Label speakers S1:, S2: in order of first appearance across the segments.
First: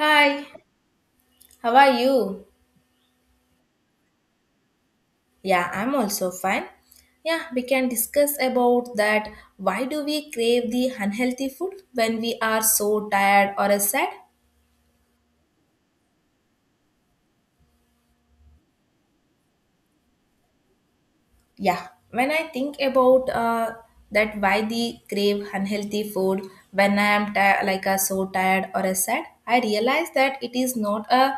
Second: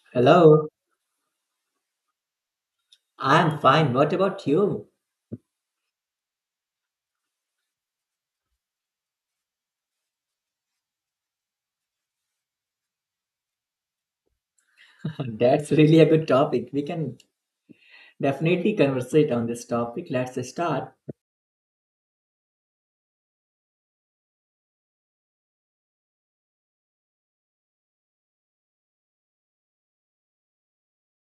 S1: Hi,
S2: Hello,
S1: how are you?
S2: I'm fine. What about you?
S1: Yeah, I'm also fine. Yeah, we can discuss about that. Why do we crave the unhealthy food when we are so tired or sad?
S2: That's really a good topic. We can definitely conversate on this topic. Let's start.
S1: Yeah, when I think about that, why the crave unhealthy food when I am so tired or sad, I realize that it is not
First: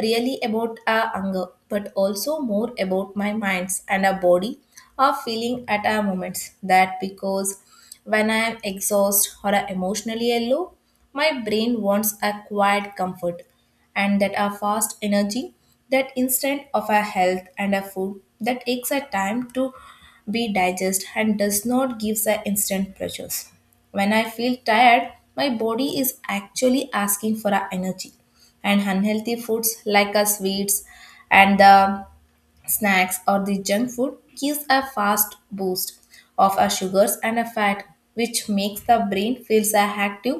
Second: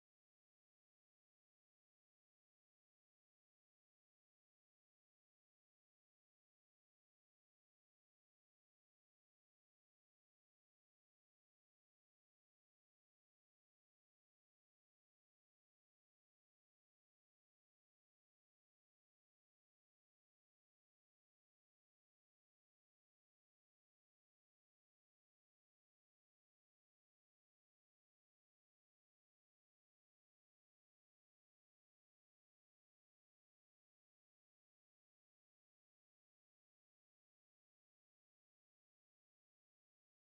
S1: really about hunger, but also more about my minds and a body are feeling at our moments. That because when I am exhausted or emotionally low, my brain wants a quiet comfort and that our fast energy, that instant of our health and our food that takes a time to be digested and does not give the instant pleasures. When I feel tired, my body is actually asking for our energy and unhealthy foods like our sweets and the snacks or the junk food gives a fast boost of our sugars and a fat which makes the brain feels a active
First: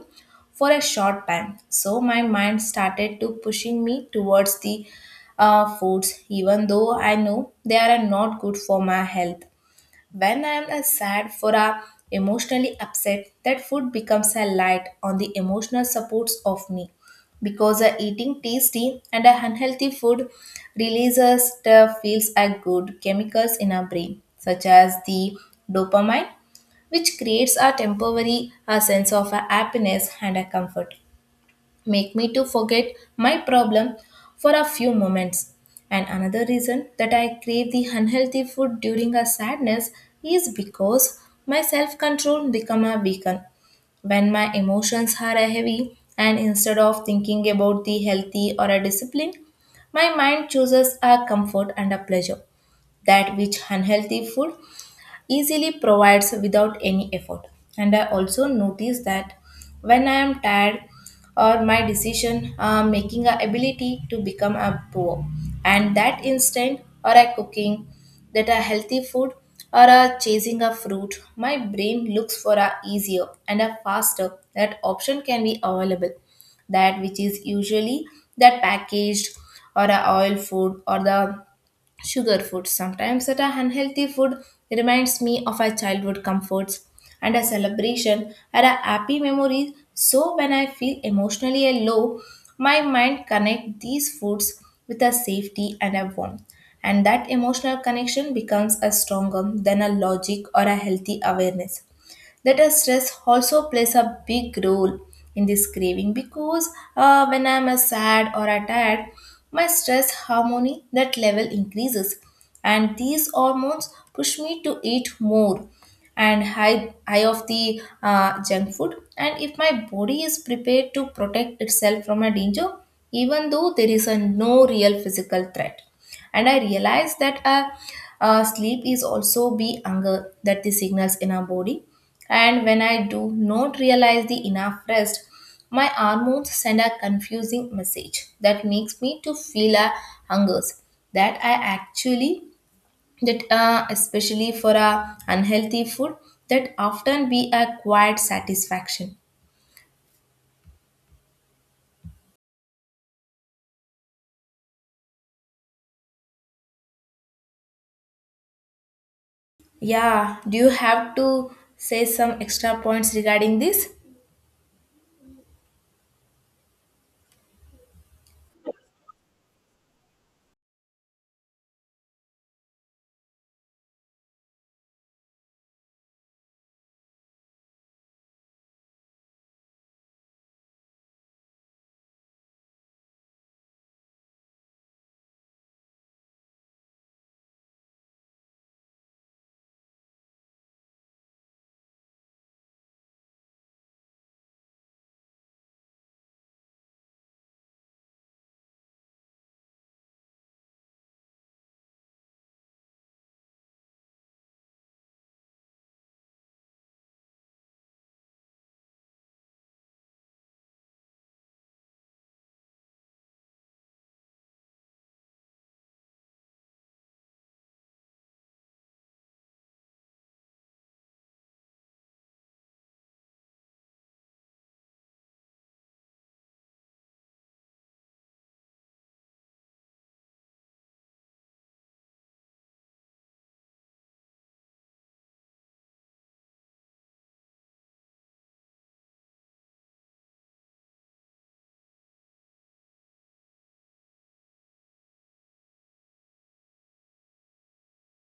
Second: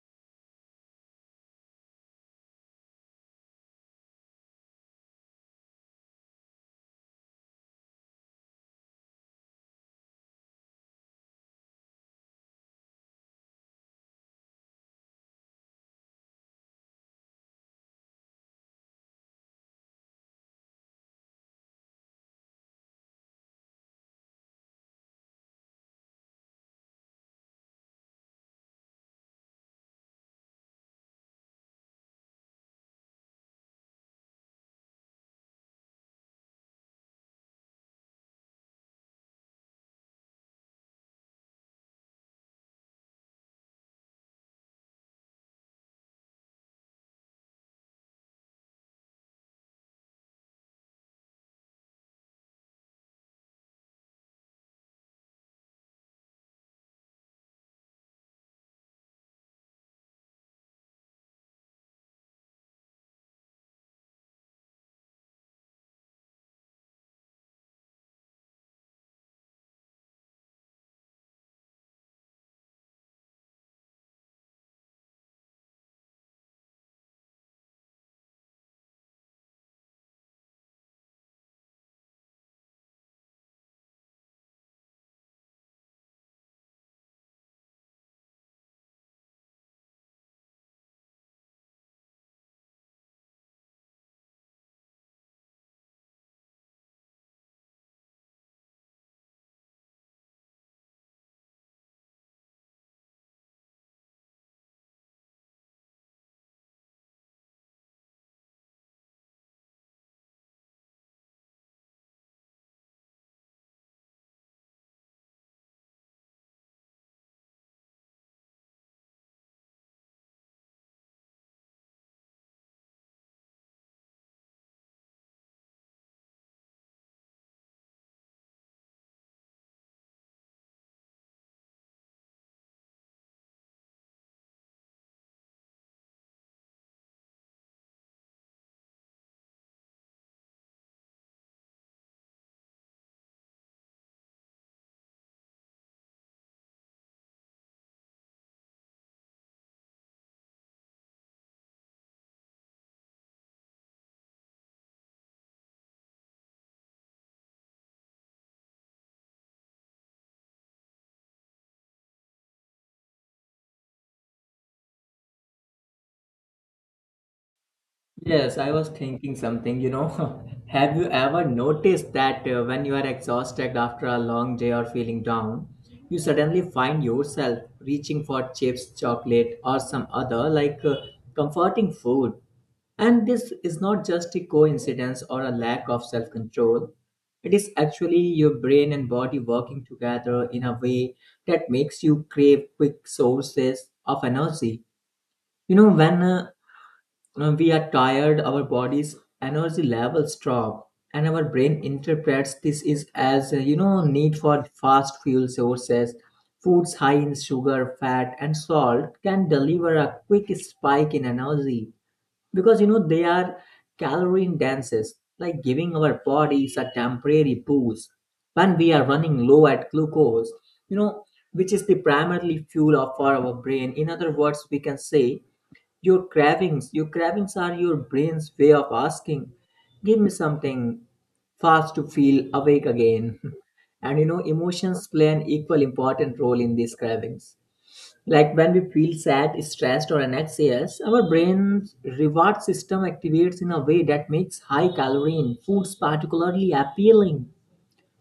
S1: for a short time, so my mind started to pushing me towards the foods even though I know they are not good for my health. When I am sad for a emotionally upset, that food becomes a light on the emotional supports of me because eating tasty and a unhealthy food releases the feels a good chemicals in our brain such as the dopamine, which creates a temporary a sense of a happiness and a comfort, make me to forget my problem for a few moments. And another reason that I crave the unhealthy food during a sadness is because my self-control become a weaken when my emotions are heavy, and instead of thinking about the healthy or a discipline, my mind chooses a comfort and a pleasure that which unhealthy food easily provides without any effort. And I also notice that when I am tired or my decision making a ability to become a poor, and that instant or a cooking that a healthy food or a chasing a fruit, my brain looks for a easier and a faster that option can be available, that which is usually that packaged or a oil food or the sugar food. Sometimes that a unhealthy food reminds me of our childhood comforts and a celebration and a happy memories. So when I feel emotionally a low, my mind connect these foods with a safety and a warmth. And that emotional connection becomes a stronger than a logic or a healthy awareness. That stress also plays a big role in this craving because when I'm sad or tired, my stress hormone that level increases, and these hormones push me to eat more and high of the junk food, and if my body is prepared to protect itself from a danger even though there is a no real physical threat. And I realized that sleep is also be hunger that the signals in our body, and when I do not realize the enough rest, my hormones send a confusing message that makes me to feel a hungers that I actually, that especially for a unhealthy food that often be a quiet satisfaction. Yeah, do you have to say some extra points regarding this?
S2: Yes, I was thinking something. Have you ever noticed that when you are exhausted after a long day or feeling down, you suddenly find yourself reaching for chips, chocolate, or some other comforting food? And this is not just a coincidence or a lack of self control. It is actually your brain and body working together in a way that makes you crave quick sources of energy. You know, when uh, when we are tired, our body's energy levels drop, and our brain interprets this is as need for fast fuel sources. Foods high in sugar, fat, and salt can deliver a quick spike in energy because they are calorie dense, like giving our bodies a temporary boost when we are running low at glucose. You know, which is the primarily fuel of for our brain. In other words, we can say your cravings are your brain's way of asking, give me something fast to feel awake again. And emotions play an equal important role in these cravings. Like when we feel sad, stressed, or anxious, our brain's reward system activates in a way that makes high calorie foods particularly appealing.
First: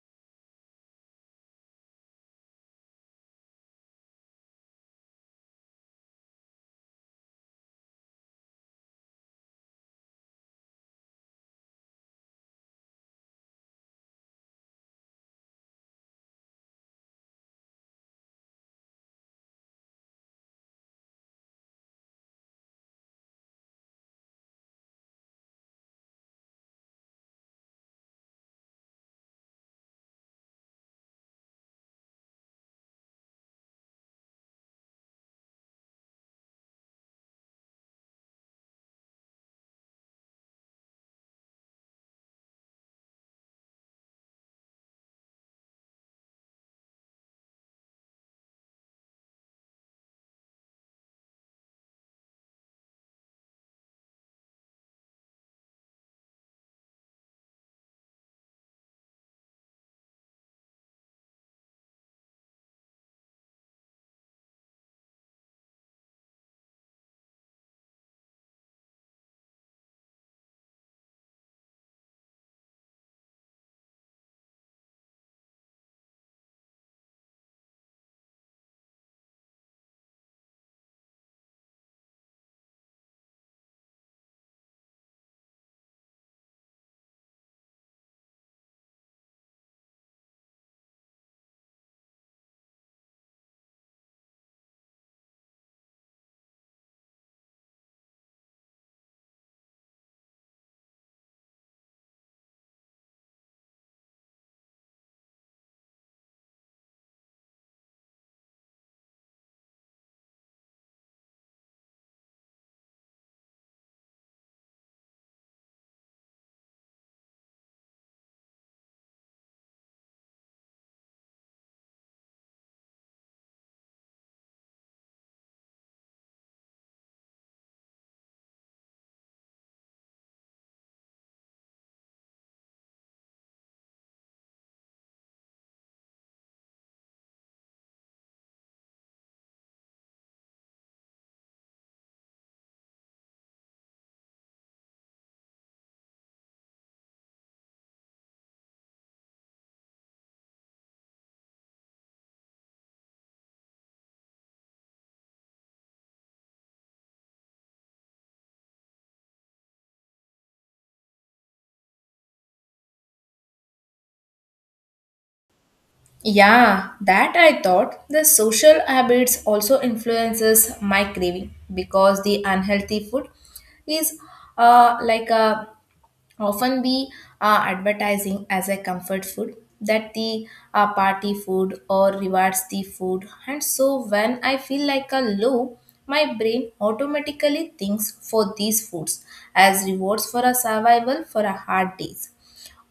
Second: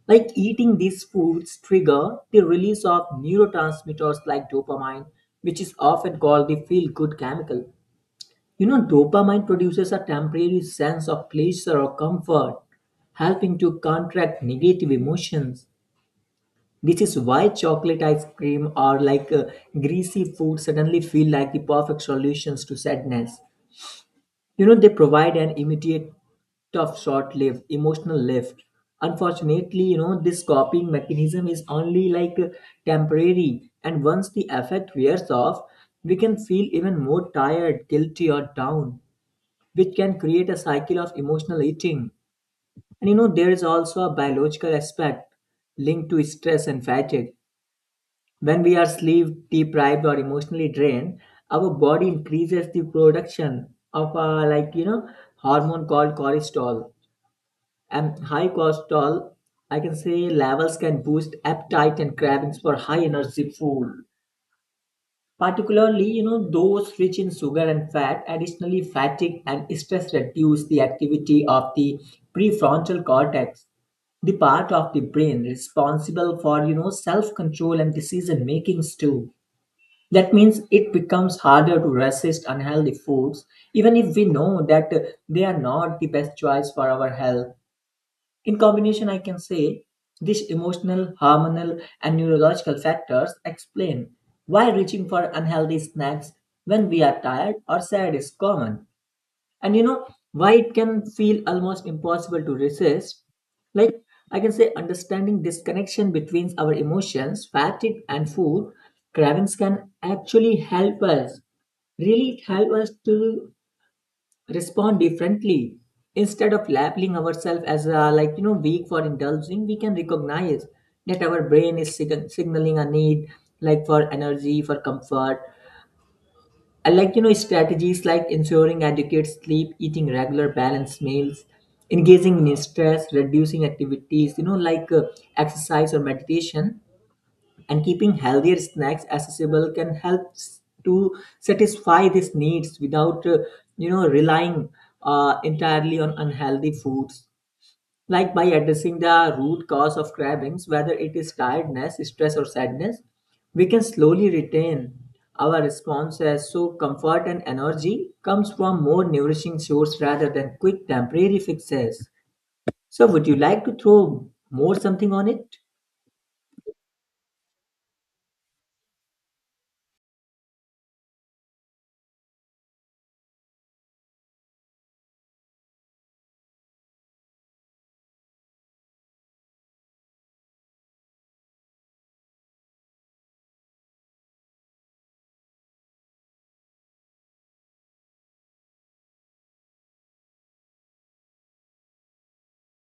S2: Like eating these foods trigger the release of neurotransmitters like dopamine, which is often called the feel good chemical. Dopamine produces a temporary sense of pleasure or comfort, helping to contract negative emotions. This is why chocolate ice cream or greasy food suddenly feel like the perfect solutions to sadness. They provide an immediate, tough, short lived emotional lift. Unfortunately, this copying mechanism is only temporary, and once the effect wears off, we can feel even more tired, guilty, or down, which can create a cycle of emotional eating. And there is also a biological aspect linked to stress and fatigue. When we are sleep deprived or emotionally drained, our body increases the production of a hormone called cortisol. And high cortisol, I can say, levels can boost appetite and cravings for high energy food. Particularly, those rich in sugar and fat. Additionally, fatigue and stress reduce the activity of the prefrontal cortex, the part of the brain responsible for, self control and decision makings too. That means it becomes harder to resist unhealthy foods, even if we know that they are not the best choice for our health. In combination, I can say these emotional, hormonal, and neurological factors explain why reaching for unhealthy snacks when we are tired or sad is common. And you know why it can feel almost impossible to resist. Like I can say, understanding this connection between our emotions, fatigue, and food cravings can actually help us, really help us, to respond differently, instead of labeling ourselves as weak for indulging. We can recognize that our brain is signaling a need, like for energy, for comfort. And strategies like ensuring adequate sleep, eating regular balanced meals, engaging in stress reducing activities, exercise or meditation, and keeping healthier snacks accessible can help to satisfy these needs without, relying entirely on unhealthy foods. Like by addressing the root cause of cravings, whether it is tiredness, stress, or sadness, we can slowly retain our responses so comfort and energy comes from more nourishing source rather than quick temporary fixes. So would you like to throw more something on it?
S1: Yeah, that I thought. The social habits also influences my craving because the unhealthy food is uh, like uh, often be advertising as a comfort food, that the party food or rewards the food. And so when I feel like a low, my brain automatically thinks for these foods as rewards for a survival for a hard days.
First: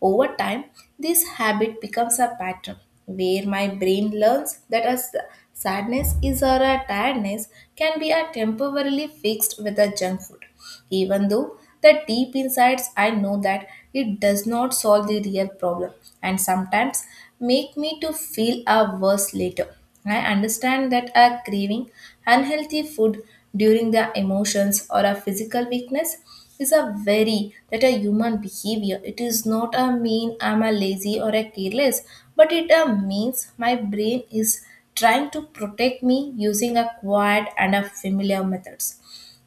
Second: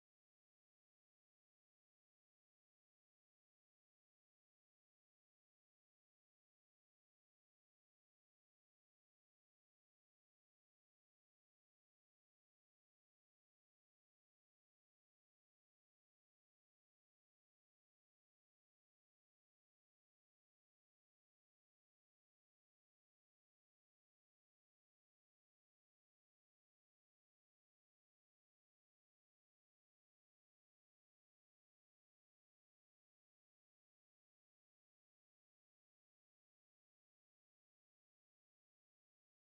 S1: Over time, this habit becomes a pattern where my brain learns that a sadness is or a tiredness can be a temporarily fixed with a junk food. Even though the deep insides I know that it does not solve the real problem and sometimes make me to feel a worse later. I understand that a craving unhealthy food during the emotions or a physical weakness is a very that a human behavior. It is not a mean I'm a lazy or a careless, but it means my brain is trying to protect me using a quiet and a familiar methods.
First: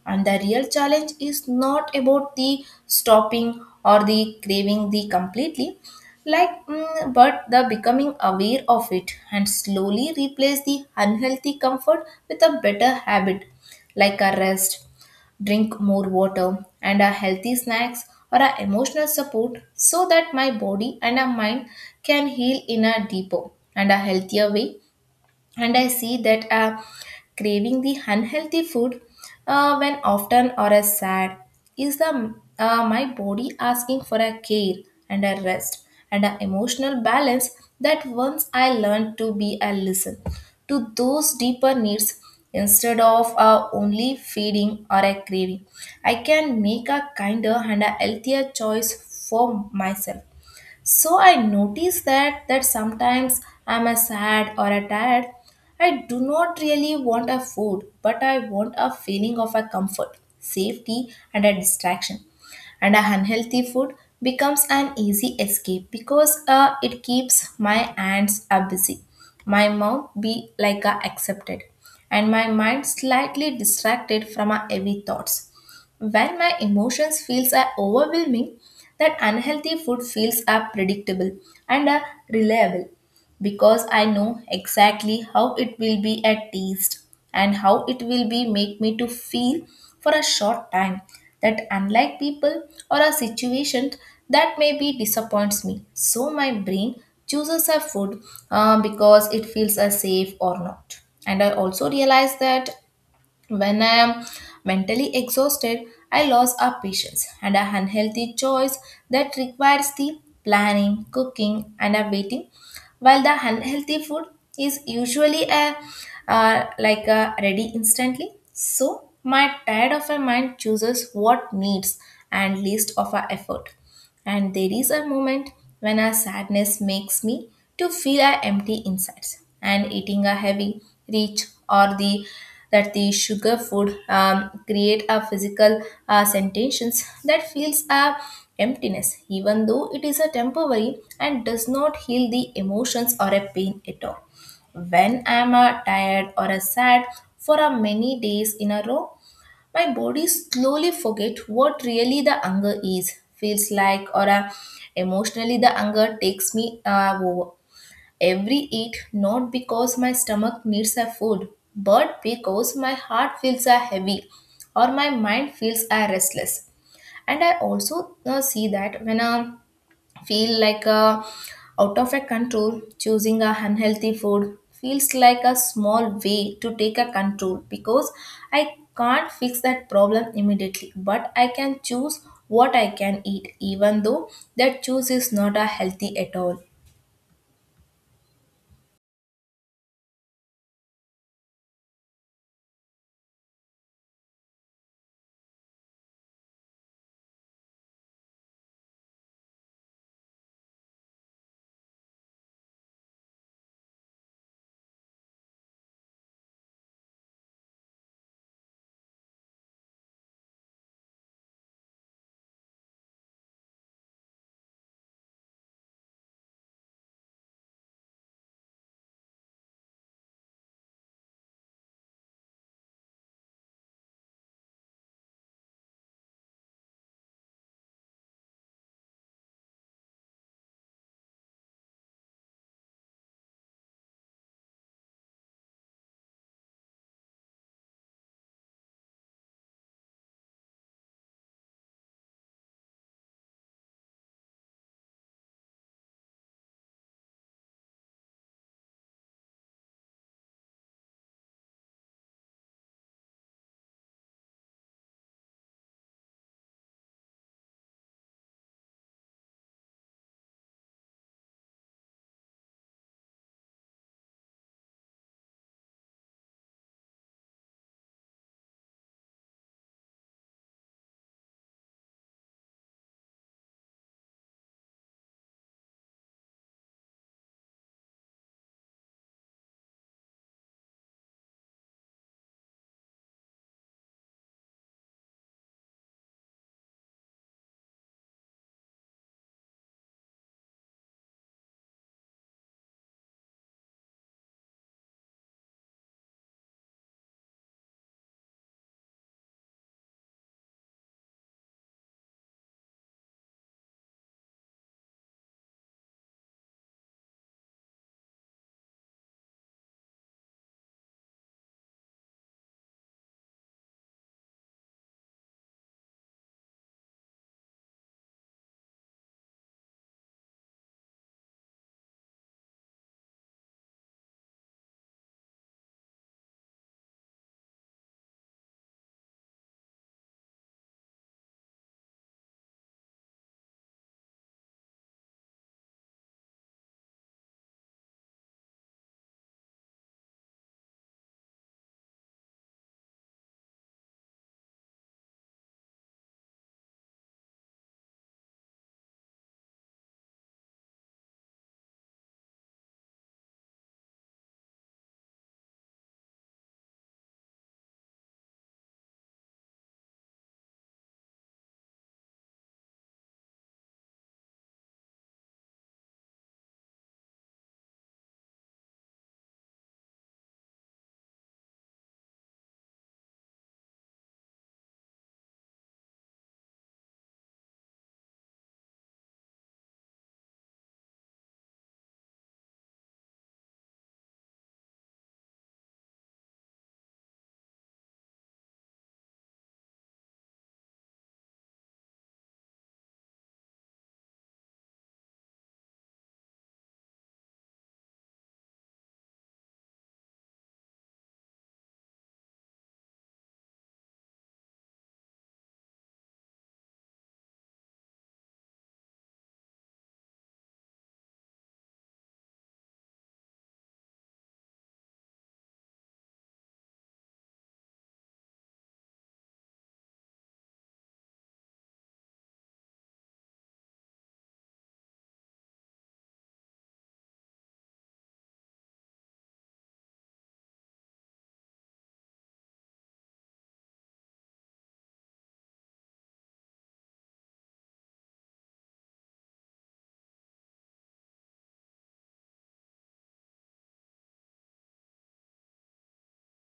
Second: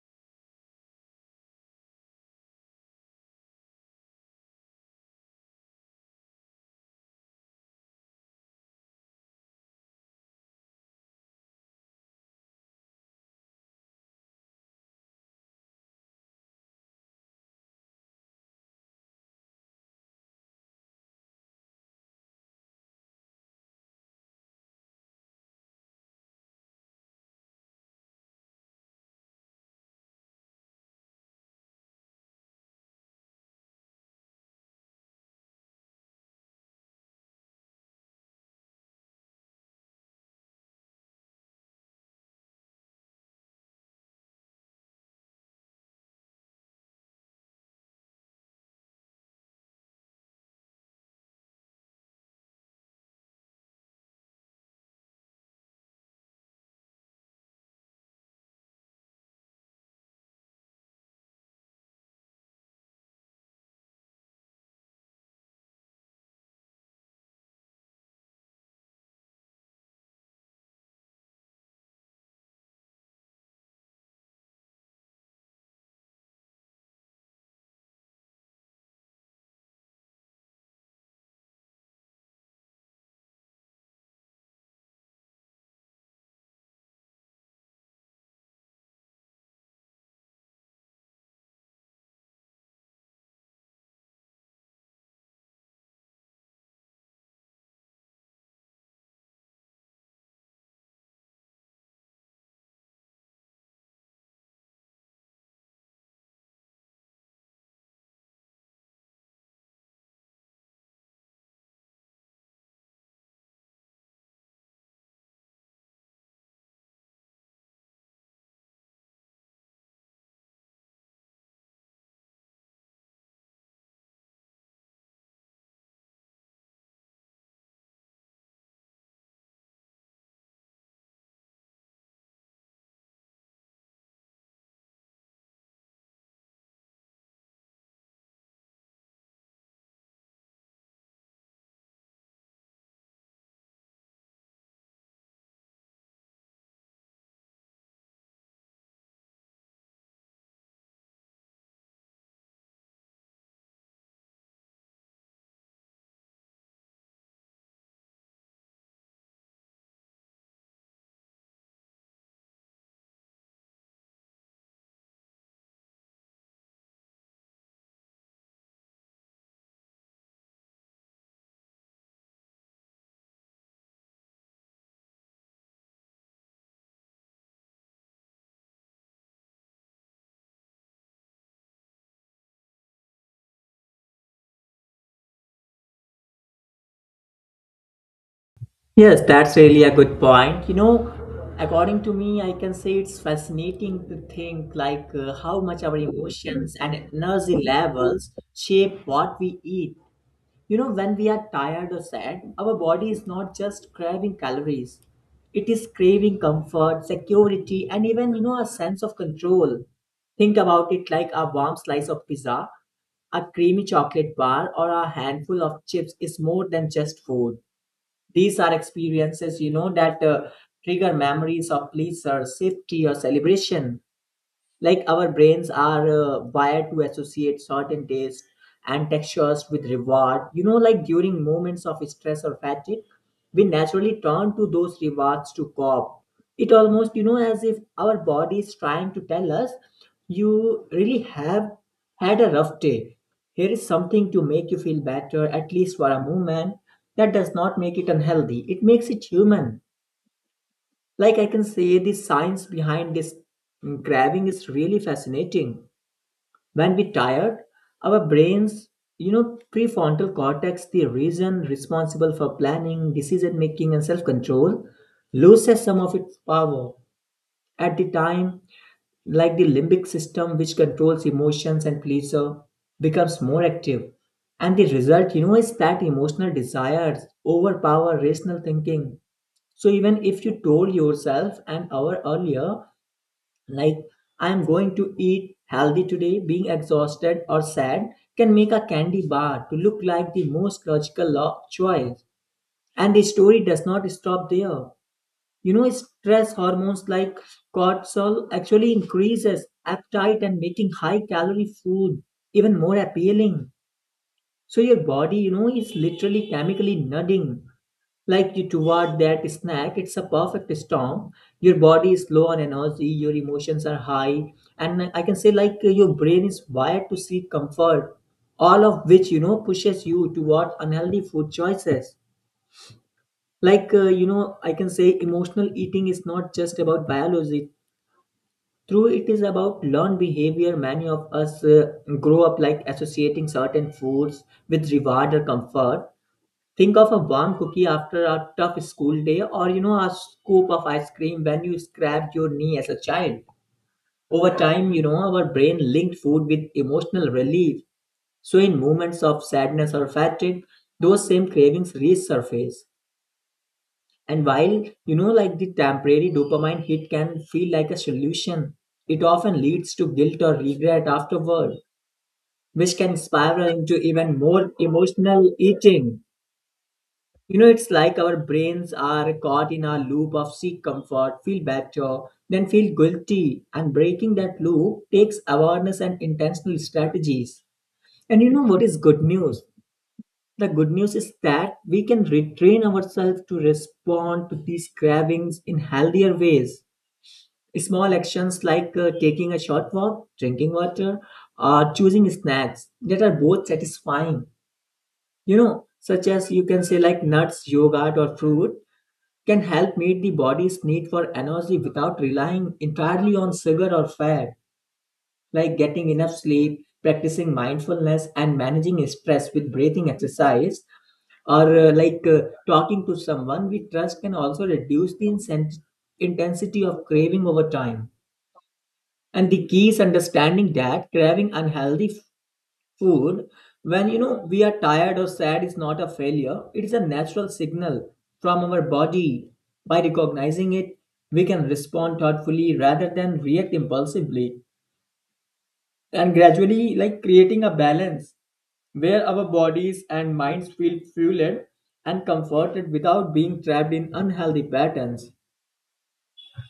S1: And the real challenge is not about the stopping or the craving the completely, but the becoming aware of it and slowly replace the unhealthy comfort with a better habit like a rest, drink more water, and a healthy snacks or a emotional support, so that my body and a mind can heal in a deeper and a healthier way. And I see that craving the unhealthy food when often or as sad is the my body asking for a care and a rest and an emotional balance. That once I learned to be a listen to those deeper needs instead of only feeding or a craving, I can make a kinder and a healthier choice for myself. So I notice that that sometimes I'm a sad or a tired. I do not really want a food, but I want a feeling of a comfort, safety, and a distraction. And a unhealthy food becomes an easy escape because it keeps my hands are busy, my mouth be like a accepted, and my mind slightly distracted from a heavy thoughts. When my emotions feels are overwhelming, that unhealthy food feels are predictable and are reliable because I know exactly how it will be at taste and how it will be make me to feel for a short time, that unlike people or a situation that maybe disappoints me. So my brain chooses a food because it feels as safe or not. And I also realize that when I am mentally exhausted, I lose our patience and a unhealthy choice that requires the planning, cooking, and a waiting. While the unhealthy food is usually a a ready instantly, so my tired of a mind chooses what needs and least of our effort. And there is a moment when our sadness makes me to feel our empty insides and eating a heavy rich, or the that the sugar food create a physical sensations that feels a emptiness even though it is a temporary and does not heal the emotions or a pain at all. When I am tired or sad for many days in a row, my body slowly forget what really the anger is, feels like, or emotionally the anger takes me over. Every eat, not because my stomach needs a food, but because my heart feels a heavy or my mind feels a restless. And I also see that when a feel like a out of a control, choosing a unhealthy food feels like a small way to take a control because I can't fix that problem immediately, but I can choose what I can eat even though that choice is not a healthy at all.
S2: Yes, that's really a good point. According to me, I can say it's fascinating to think how much our emotions and energy levels shape what we eat. When we are tired or sad, our body is not just craving calories. It is craving comfort, security, and even, a sense of control. Think about it like a warm slice of pizza, a creamy chocolate bar, or a handful of chips is more than just food. These are experiences, you know, that trigger memories of pleasure, safety, or celebration. Like our brains are wired to associate certain tastes and textures with reward. Like during moments of stress or fatigue, we naturally turn to those rewards to cope. It almost, as if our body is trying to tell us, you really have had a rough day. Here is something to make you feel better, at least for a moment. That does not make it unhealthy, it makes it human. Like I can say, the science behind this craving is really fascinating. When we tired, our brains, prefrontal cortex, the region responsible for planning, decision making, and self control, loses some of its power. At the time, like the limbic system, which controls emotions and pleasure, becomes more active, and the result, is that emotional desires overpower rational thinking. So even if you told yourself an hour earlier, like, I am going to eat healthy today, being exhausted or sad can make a candy bar to look like the most logical choice. And the story does not stop there. Stress hormones like cortisol actually increases appetite and making high calorie food even more appealing. So your body, is literally chemically nudging, like, you toward that snack. It's a perfect storm. Your body is low on energy, your emotions are high, and I can say like your brain is wired to seek comfort, all of which pushes you toward unhealthy food choices. I can say emotional eating is not just about biology, true, it is about learned behavior. Many of us grow up like associating certain foods with reward or comfort. Think of a warm cookie after a tough school day, or a scoop of ice cream when you scraped your knee as a child. Over time, our brain linked food with emotional relief, so in moments of sadness or fatigue those same cravings resurface. And while, like the temporary dopamine hit can feel like a solution, it often leads to guilt or regret afterward, which can spiral into even more emotional eating. It's like our brains are caught in a loop of seek comfort, feel better, then feel guilty. And breaking that loop takes awareness and intentional strategies. And you know what is good news? The good news is that we can retrain ourselves to respond to these cravings in healthier ways. Small actions like taking a short walk, drinking water, or choosing snacks that are both satisfying, such as you can say like nuts, yogurt, or fruit, can help meet the body's need for energy without relying entirely on sugar or fat. Like getting enough sleep, practicing mindfulness, and managing stress with breathing exercise or talking to someone we trust can also reduce the intensity of craving over time. And the key is understanding that craving unhealthy food when we are tired or sad is not a failure, it is a natural signal from our body. By recognizing it, we can respond thoughtfully rather than react impulsively, and gradually, like, creating a balance where our bodies and minds feel fueled and comforted without being trapped in unhealthy patterns.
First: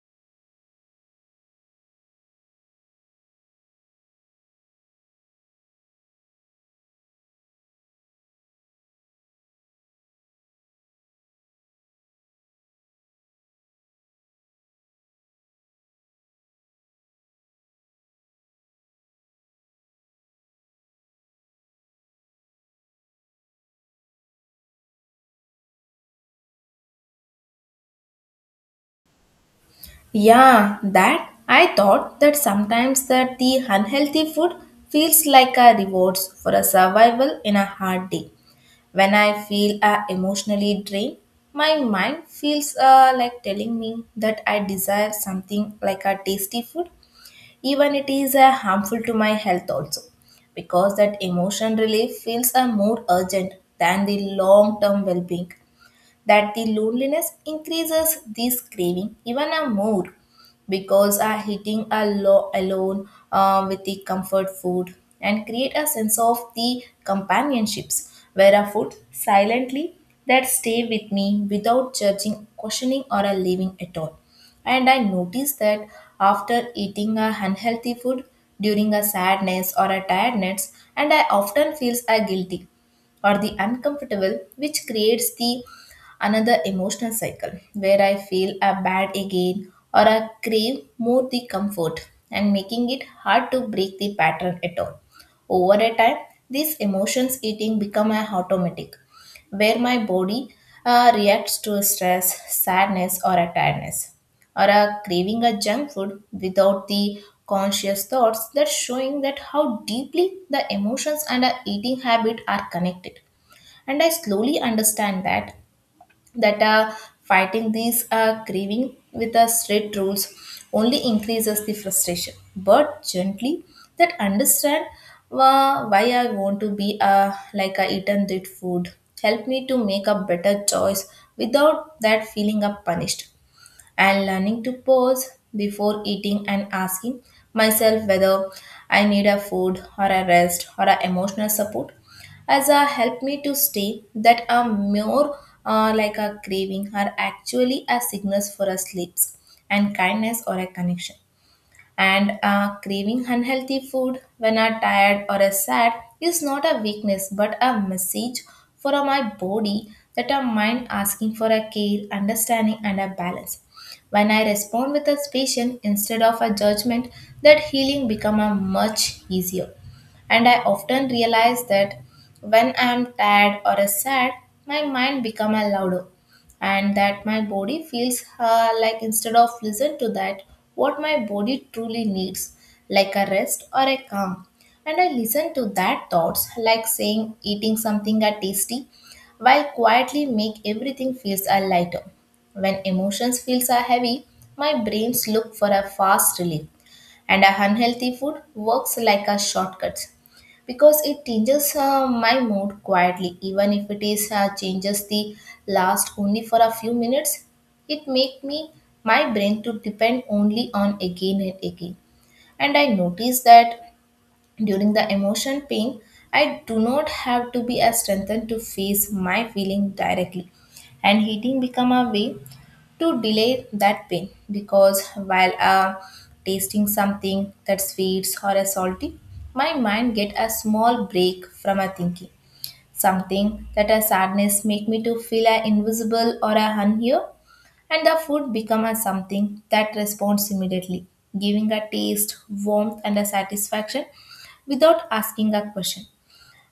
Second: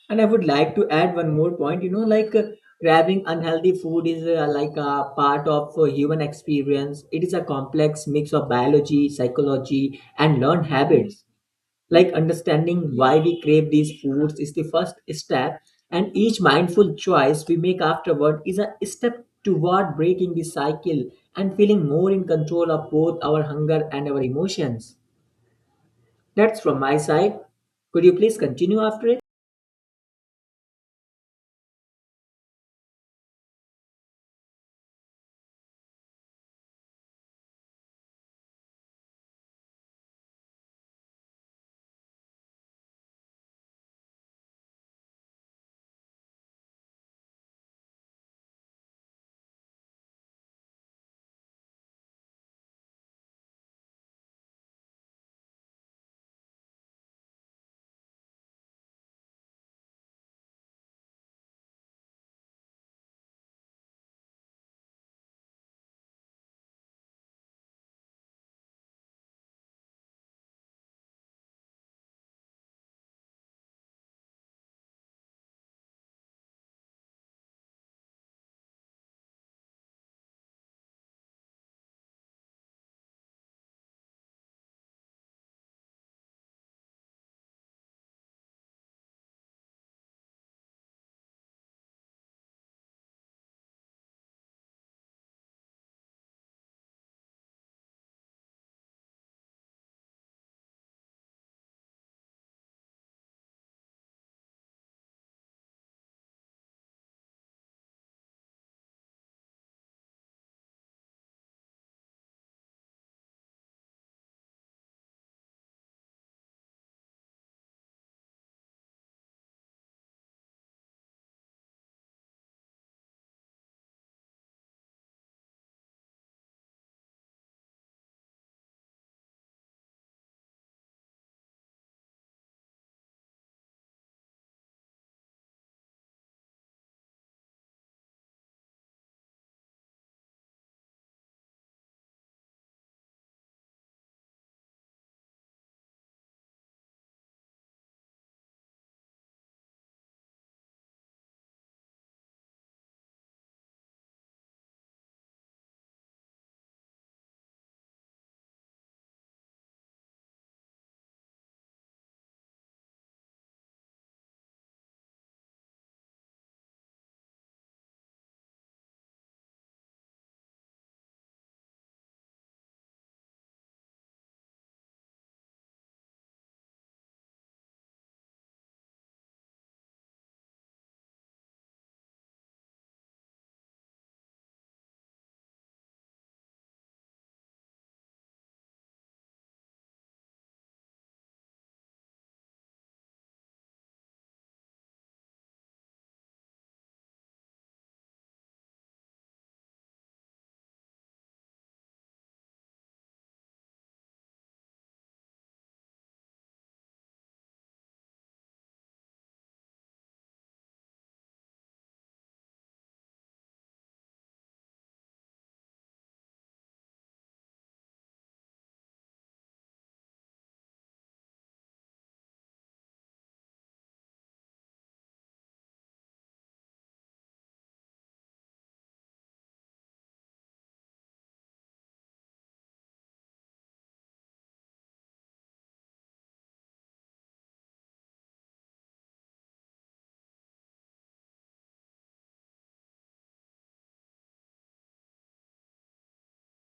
S2: And I would like to add one more point. Grabbing unhealthy food is like a part of human experience. It is a complex mix of biology, psychology, and learned habits. Like understanding why we crave these foods is the first step, and each mindful choice we make afterward is a step toward breaking the cycle and feeling more in control of both our hunger and our emotions. That's from my side. Could you please continue after it?
S1: Yeah, that I thought that sometimes that the unhealthy food feels like a rewards for a survival in a hard day. When I feel emotionally drained, my mind feels like telling me that I desire something like a tasty food, even it is harmful to my health also, because that emotion relief feels more urgent than the long-term well-being. That the loneliness increases this craving even a more because are hitting a alone with the comfort food and create a sense of the companionships where a food silently that stay with me without judging questioning or a leaving at all. And I notice that after eating a unhealthy food during a sadness or a tiredness, and I often feels a guilty or the uncomfortable, which creates the another emotional cycle where I feel a bad again or I crave more the comfort and making it hard to break the pattern at all. Over a time, these emotions eating become a automatic, where my body reacts to stress, sadness, or a tiredness, or a craving a junk food without the conscious thoughts. That showing that how deeply the emotions and our eating habit are connected. And I slowly understand that that uh, fighting these craving with the strict rules only increases the frustration, but gently that understand why I want to be I eaten that food help me to make a better choice without that feeling of punished. And learning to pause before eating and asking myself whether I need a food or a rest or a emotional support has helped me to stay that are more a craving are actually a signals for a sleeps and kindness or a connection. And craving unhealthy food when I'm tired or sad is not a weakness but a message for my body that our mind asking for a care, understanding, and a balance. When I respond with a patience instead of a judgment, that healing become a much easier. And I often realize that when I am tired or sad, my mind become a louder and that my body feels like instead of listen to that what my body truly needs, like a rest or a calm, and I listen to that thoughts like saying eating something are tasty while quietly make everything feels a lighter. When emotions feels are heavy, my brains look for a fast relief, and a unhealthy food works like a shortcut because it changes my mood quietly, even if it is changes the last only for a few minutes. It make me my brain to depend only on again and again. And I notice that during the emotion pain, I do not have to be as strengthened to face my feeling directly, and eating become a way to delay that pain because while tasting something that sweets or a salty, my mind get a small break from a thinking. Something that a sadness make me to feel a invisible or a unhear, and the food become a something that responds immediately, giving a taste, warmth, and a satisfaction without asking a question,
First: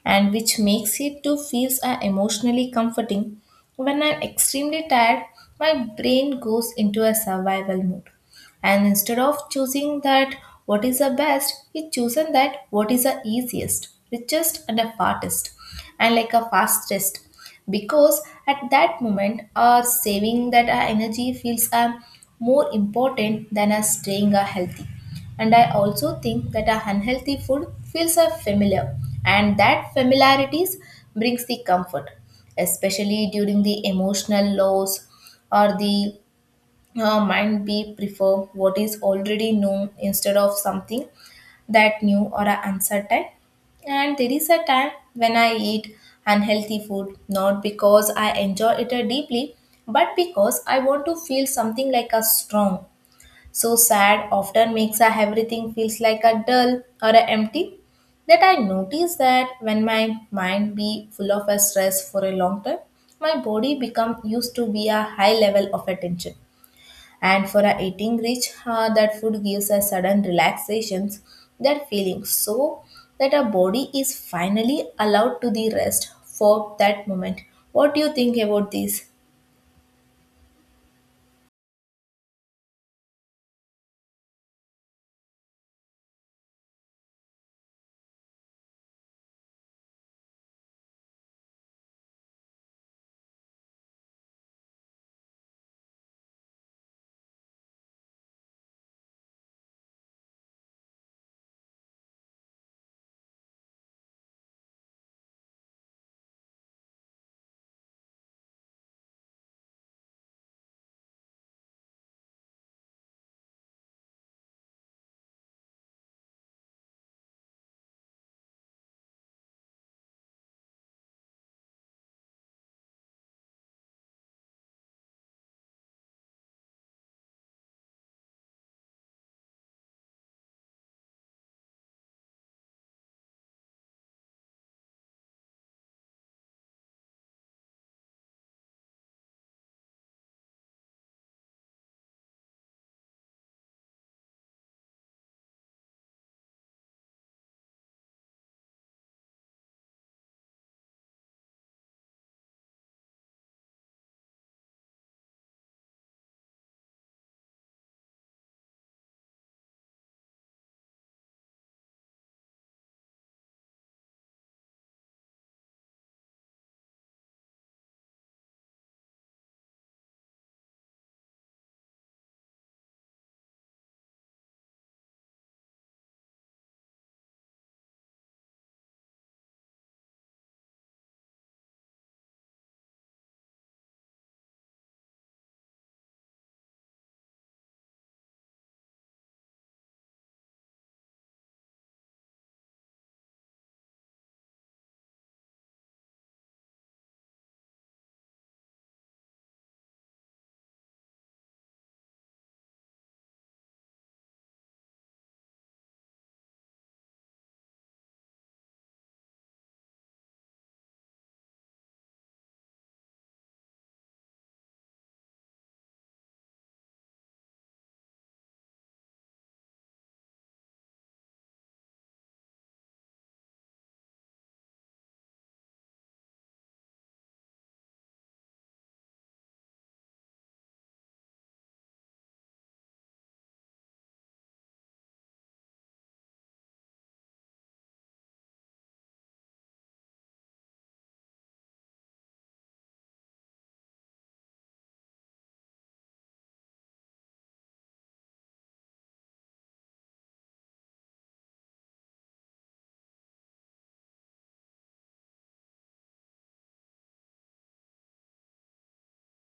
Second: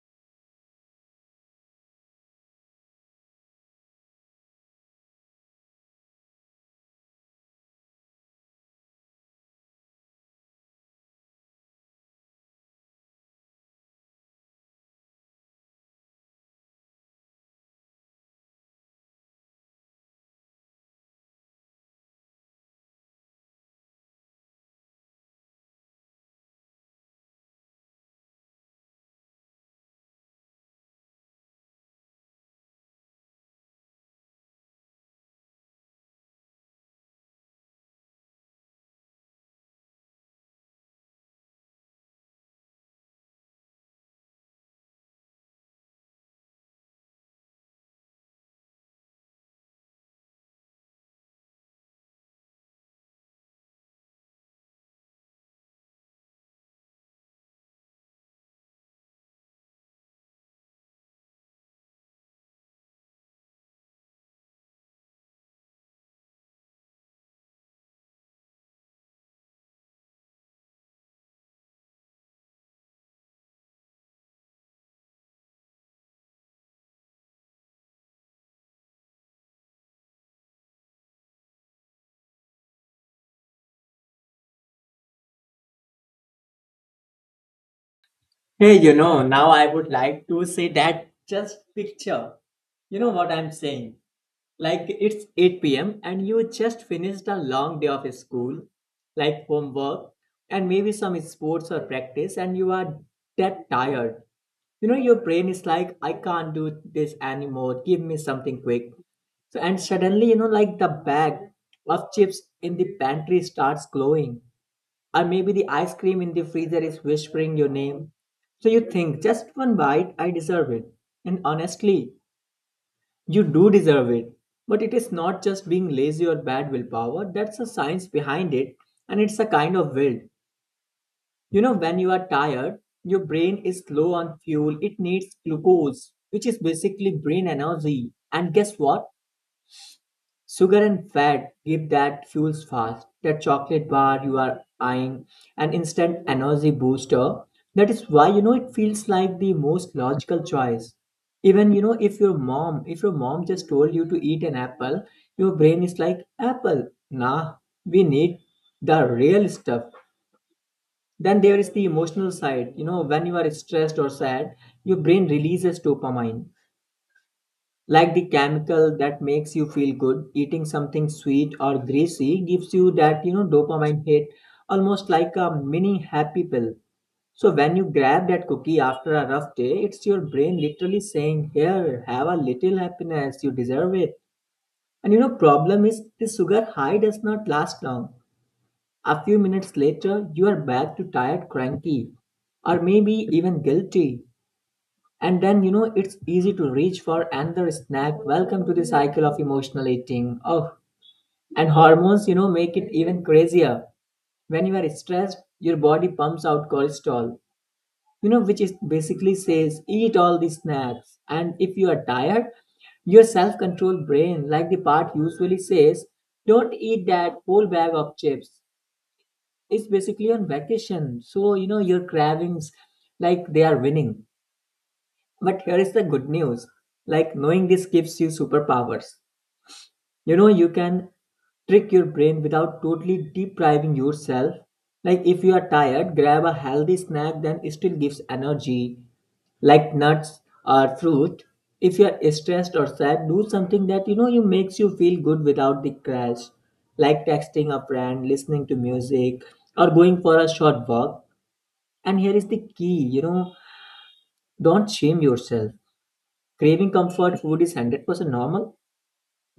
S1: and which makes it to feels are emotionally comforting. When I'm extremely tired, my brain goes into a survival mode. And instead of choosing that what is the best, it chosen that what is the easiest, richest and the fastest, and like a fastest, because at that moment our saving that our energy feels are more important than us staying healthy. And I also think that a unhealthy food feels a familiar, and that familiarities brings the comfort, especially during the emotional lows or the mind we prefer what is already known instead of something that new or are uncertain. And there is a time when I eat unhealthy food not because I enjoy it deeply, but because I want to feel something like a strong. So sad often makes a everything feels like a dull or a empty, that I notice that when my mind be full of a stress for a long time, my body become used to be a high level of attention, and for a eating rich that food gives a sudden relaxations, that feeling so that our body is finally allowed to the rest for that moment. What do you think about this?
S2: Hey, now I would like to say that just picture. You know what I'm saying? Like it's 8 p.m. and you just finished a long day of school, like homework, and maybe some sports or practice, and you are that tired. Your brain is like, I can't do this anymore. Give me something quick. So, and suddenly, like the bag of chips in the pantry starts glowing, or maybe the ice cream in the freezer is whispering your name. So you think, just one bite, I deserve it. And honestly, you do deserve it. But it is not just being lazy or bad willpower, that's a science behind it, and it's a kind of will. When you are tired, your brain is low on fuel, it needs glucose, which is basically brain energy. And guess what? Sugar and fat give that fuels fast, that chocolate bar you are eyeing, an instant energy booster. That is why you know it feels like the most logical choice. Even if your mom just told you to eat an apple, your brain is like apple. Nah, we need the real stuff. Then there is the emotional side. When you are stressed or sad, your brain releases dopamine, like the chemical that makes you feel good. Eating something sweet or greasy gives you that, dopamine hit, almost like a mini happy pill. So when you grab that cookie after a rough day, it's your brain literally saying, "Here, have a little happiness, you deserve it." And problem is the sugar high does not last long. A few minutes later, you are back to tired, cranky, or maybe even guilty. And then, it's easy to reach for another snack. Welcome to the cycle of emotional eating. Oh, and hormones, make it even crazier. When you are stressed, your body pumps out cortisol, which is basically says, eat all the snacks. And if you are tired, your self control brain, like the part usually says, don't eat that whole bag of chips. It's basically on vacation. So, your cravings, like, they are winning. But here is the good news, like knowing this gives you superpowers. You can trick your brain without totally depriving yourself. Like if you are tired, grab a healthy snack that still gives energy, like nuts or fruit. If you are stressed or sad, do something that you makes you feel good without the crash, like texting a friend, listening to music, or going for a short walk. And here is the key, don't shame yourself. Craving comfort food is 100% normal.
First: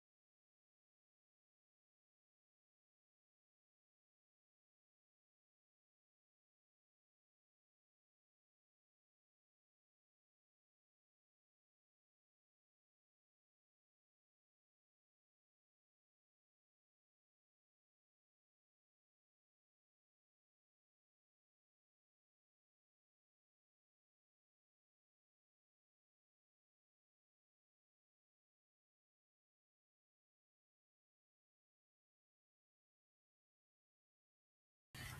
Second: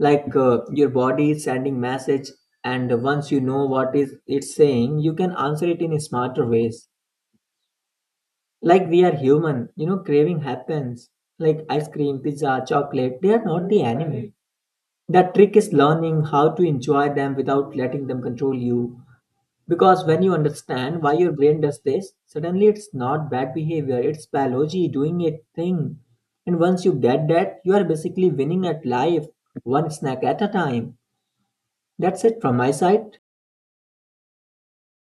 S2: Like your body is sending message, and once you know what is it's saying, you can answer it in smarter ways. Like we are human, craving happens. Like ice cream, pizza, chocolate, they are not the enemy. The trick is learning how to enjoy them without letting them control you. Because when you understand why your brain does this, suddenly it's not bad behavior, it's biology doing its thing. And once you get that, you are basically winning at life, one snack at a time. That's it from my side.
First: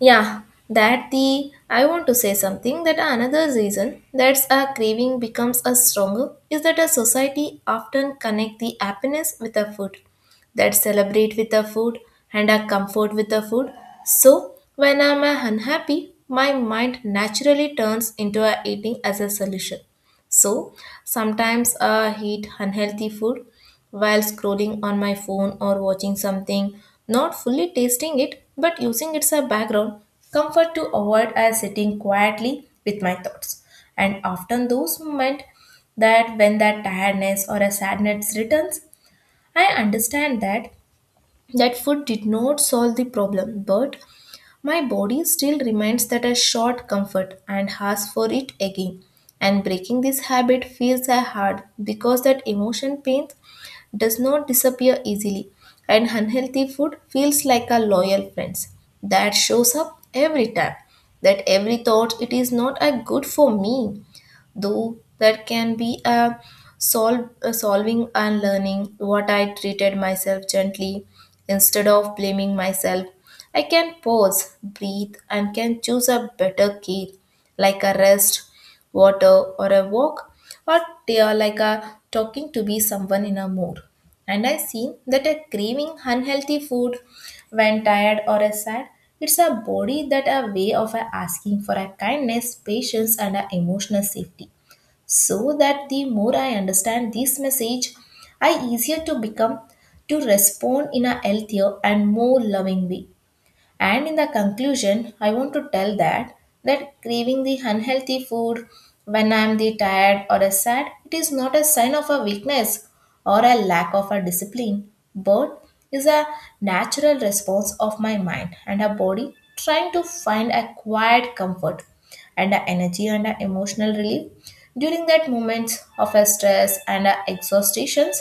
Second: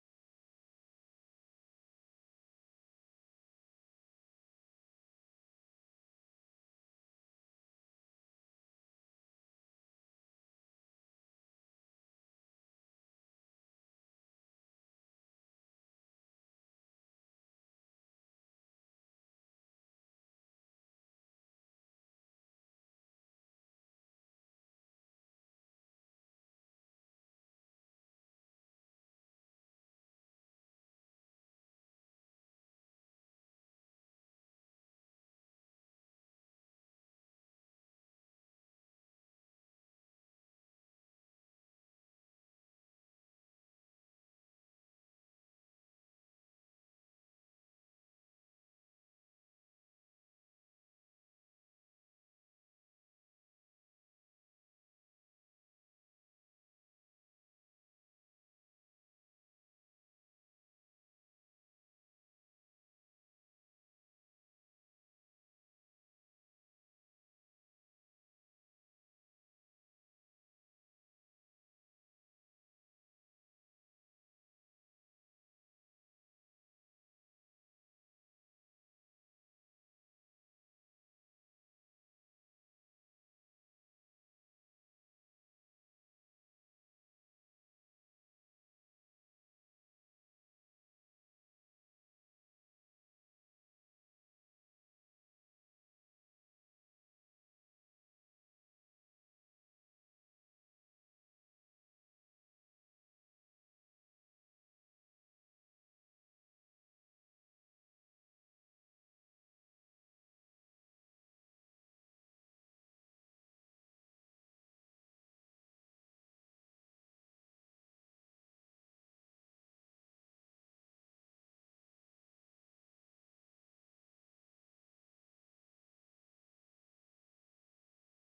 S1: Yeah, that the I want to say something that another reason that a craving becomes a stronger is that a society often connect the happiness with a food, that celebrate with a food and a comfort with a food. So when I'm unhappy, my mind naturally turns into a eating as a solution. So sometimes I eat unhealthy food while scrolling on my phone or watching something, not fully tasting it but using it as a background comfort to avoid as sitting quietly with my thoughts. And often those moments that when that tiredness or a sadness returns, I understand that that food did not solve the problem, but my body still remains that I sought comfort and asked for it again. And breaking this habit feels a hard because that emotion pain does not disappear easily, and unhealthy food feels like a loyal friend that shows up every time. That every thought it is not a good for me, though that can be a solve, a solving and learning what I treated myself gently instead of blaming myself. I can pause, breathe, and can choose a better care, like a rest, water, or a walk, or they are like a talking to be someone in a mood. And I see that a craving unhealthy food when tired or is sad. It's a body that a way of a asking for a kindness, patience, and a emotional safety. So that the more I understand this message, I easier to become to respond in a healthier and more loving way. And in the conclusion, I want to tell that that craving the unhealthy food when I am the tired or a sad, it is not a sign of a weakness or a lack of a discipline, but is a natural response of my mind and a body trying to find a quiet comfort and a energy and a emotional relief during that moments of a stress and a exhaustion,s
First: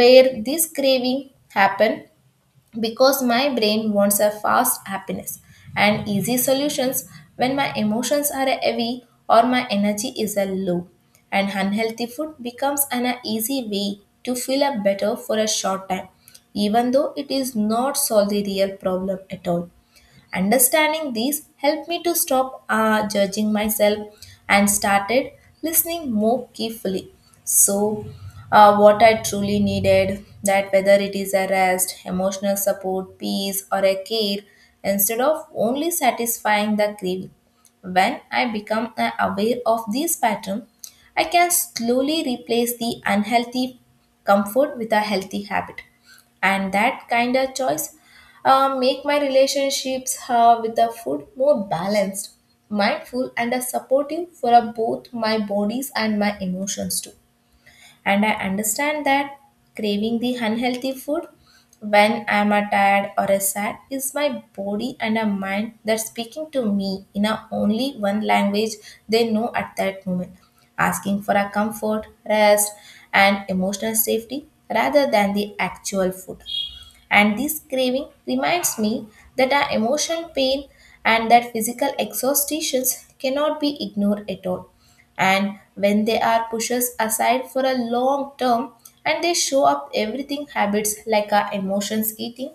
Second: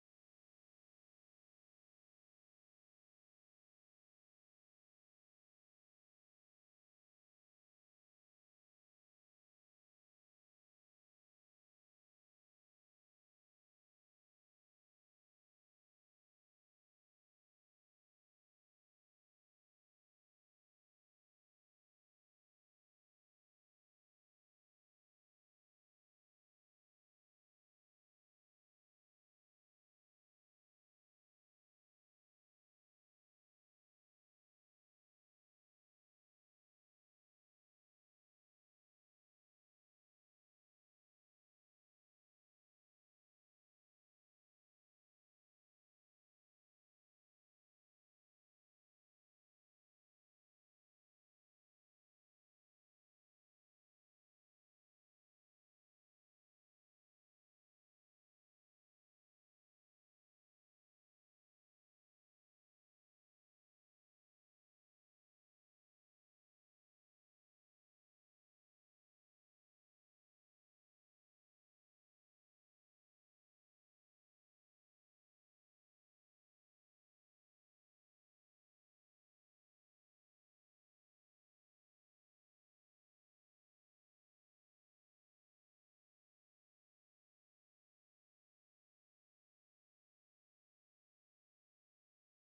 S1: where this craving happen because my brain wants a fast happiness and easy solutions when my emotions are heavy or my energy is a low, and unhealthy food becomes an easy way to feel a better for a short time, even though it is not solve the real problem at all. Understanding these helped me to stop judging myself and started listening more carefully. So, what I truly needed, that whether it is a rest, emotional support, peace, or a care, instead of only satisfying the craving. When I become aware of these patterns, I can slowly replace the unhealthy comfort with a healthy habit. And that kind of choice make my relationships with the food more balanced, mindful, and supportive for both my bodies and my emotions too. And I understand that craving the unhealthy food when I'm tired or sad is my body and a mind that speaking to me in a only one language they know at that moment, asking for a comfort, rest, and emotional safety rather than the actual food. And this craving reminds me that our emotional pain and that physical exhaustations cannot be ignored at all, and when they are pushed aside for a long term, and they show up everything habits like our emotions eating,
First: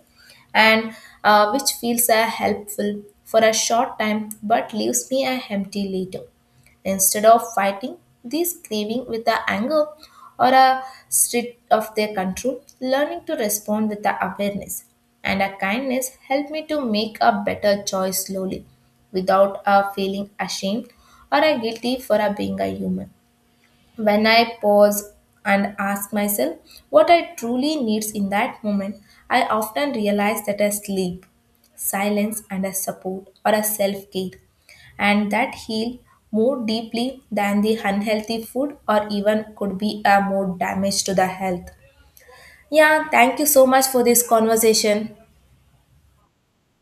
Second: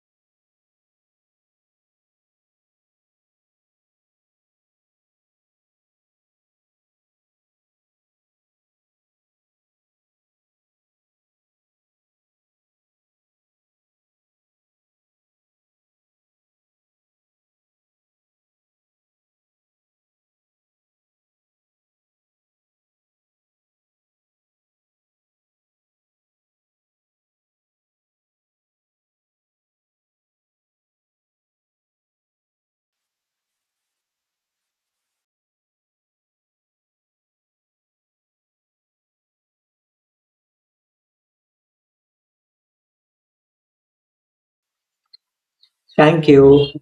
S1: and which feels are helpful for a short time but leaves me a empty later. Instead of fighting these craving with the anger or a streak of their control, learning to respond with the awareness and a kindness helped me to make a better choice slowly without a feeling ashamed or a guilty for a being a human. When I pause and ask myself what I truly needs in that moment, I often realize that I sleep, silence and a support or a self-care, and that heal more deeply than the unhealthy food or even could be a more damage to the health. Yeah, thank you so much for this conversation.
S2: Thank you.